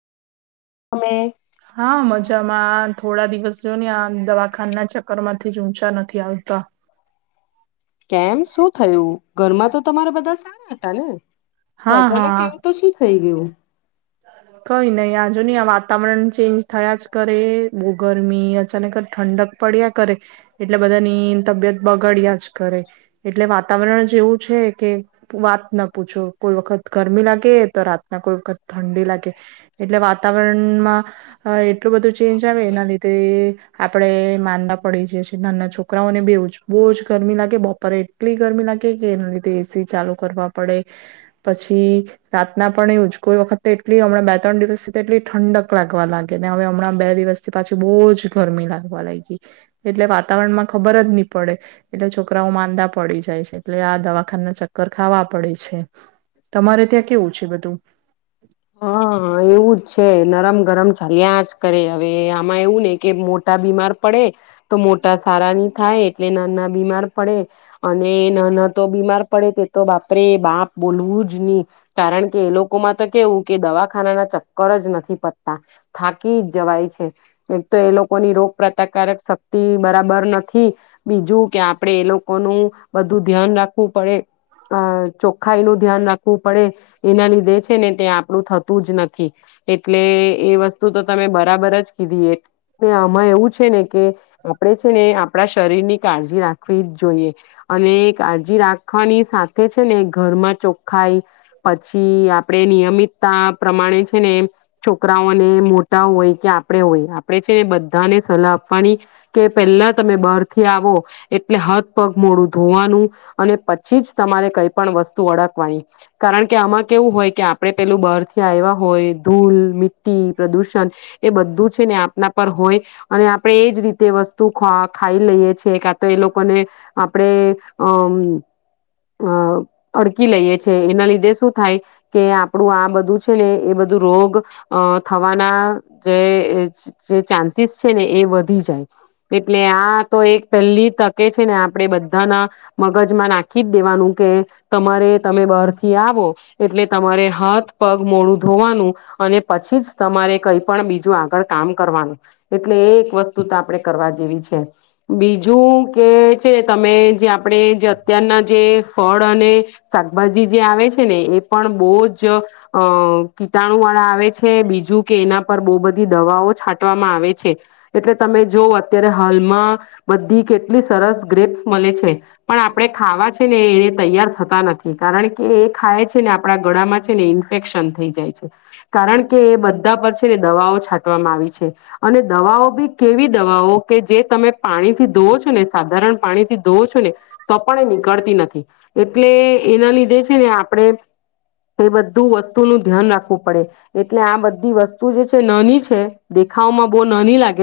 તમે હા મજામાં થોડા દિવસ જો ને આ દવાખાના ચક્કર માંથી જ ઊંચા નથી આવતા. કેમ શું થયું ઘરમાં તો તમારા બધા સારા હતા ને? તો હા અચાનક હા એવું તો શું થઇ ગયું? હ [unintelligible] કઈ નહી આ જો નહી આ વાતાવરણ ચેન્જ થયા જ કરે બહુ ગરમી અચાનક ઠંડક પડ્યા કરે, એટલે બધાની તબિયત બગાડ્યા જ કરે, એટલે વાતાવરણ જ એવું છે કે વાત ન પૂછો કોઈ વખત ગરમી લાગે તો રાતના કોઈ વખત ઠંડી લાગે, એટલે વાતાવરણમાં. એટલું બધું ચેન્જ આવે એના લીધે આપડણે માંદા પડી જીએ નાના છોકરાઓને બવ જ બહુ જ ગરમી લાગે બપોરે એટલી ગરમી લાગે કે એના લીધે એ સી ચાલુ કરવા પડે, પછી રાતના પણ એવુંજ કોઈ વખત એટલી હમણાં બે ત્રણ દિવસથી એટલી ઠંડક લાગવા લાગેને હવે હમણાં બે દિવસથી પાછી બહુ જ ગરમી લાગવા લાગી, એટલે વાતાવરણ માં ખબર જ નહી પડે, એટલે છોકરાઓ માંદા પડી જાય છે એટલે આ દવાખાનાના ચક્કર ખાવા પડે છે, તમારે ત્યાં કેવું છે બધું? હા હ એવું જ છે નરમ ગરમ ચાલ્યા જ કરે હવે આમાં એવું ને કે મોટા બીમાર પડે, તો મોટા સારા ની થાય એટલે નાના બીમાર પડે, અને નાના તો બીમાર પડે તે તો બાપરે બાપ બોલવું જ નહી, કારણ કે એ લોકોમાં તો કેવું કે દવાખાનાના ચક્કર જ નથી પતતા, થાકી જ જવાય છે એક તો એ લોકોની રોગ પ્રતિકક શક્તિ બરાબર નથી, બીજું કે આપડે એ લોકોનું બધું ધ્યાન રાખવું પડે, અ ચોખ્ખાઈ નું ધ્યાન રાખવું પડે એના લીધે ને ત્યાં આપણું થતું જ નથી, એટલે એ વસ્તુ તો તમે બરાબર જ કીધી એ આમાં એવું છે ને કે, આપણેે છે ને આપણા શરીર ની કાળજી રાખવી જ જોઈએ, અને કાળજી રાખવાની સાથે છે ને ઘરમાં ચોખખાઈ પછી આપણે નિયમિતતા પ્રમાણે છે ને, છોકરાઓને મોટા હોય કે આપણે હોય આપણે છે ને બધાને સલાહ આપવાની, કે પહેલા તમે બહાર થી આવો, એટલે હથ પગ મોડું ધોવાનું, અને પછી જ તમારે કઈ પણ વસ્તુ અળકવાની, કારણ કે આમાં કેવું હોય કે આપણે પેલું બહાર થી આવ્યા હોય ધૂલ મિટ્ટી પ્રદુષણ એ બધું છે ને આપના પર હોય, અને આપણે એજ રીતે વસ્તુ ખાઈ લઈએ છેએ ક તો એ લોકોને, આપણે અમ અ અડકી લઈએ છે એના લીધે શું થાય. કે આપણું આ બધું છે ને એ બધું રોગ, થવાના જે ચાન્સીસ છે ને એ વધી જાય, એટલે આ તો એક પહેલી તકે છે ને આપણે બધાના, મગજમાં નાખી જ દેવાનું કે, તમારે તમે બહારથી આવો, એટલે તમારે હાથ પગ મોડું ધોવાનું, અને પછી જ તમારે કઈ પણ બીજું આગળ કામ કરવાનું, એટલે એ એક વસ્તુ તો આપણેે કરવા જેવી છે, બીજું કે છે તમે જે આપણે જે અત્યારના જે ફળ અને, શાકભાજી જે આવે છે ને એ પણ બહુ જ, અ કીટાણુ વાળા આવે છે બીજું કે એના પર બહુ બધી દવાઓ છાંટવામાં આવે છે, એટલે તમે જો અત્યારે હાલમાં, બધી કેટલી સરસ ગ્રેપ્સ મળે છે, પણ આપડણે ખાવા ને એને તૈયાર થતા નથી કારણ કે એ ખાય છે ને આપણા ગળામાં છે ને ઇન્ફેક્શન થઈ જાય છે, કારણ કે એ બધા પર છે ને દવાઓ છાંટવામાં આવી છે, અને દવાઓ બી કેવી દવાઓ કે જે તમે પાણીથી ધોઓ છો ને સાધારણ પાણી થી ધોઓ છો ને, તો પણ એ નીકળતી નથી, એટલે એના લીધે છે ને આપણે એ બધું વસ્તુ નું ધ્યાન રાખવું પડે, એટલે આ બધી વસ્તુ જે છે નાની છે દેખામાં બહુ નાની લાગે.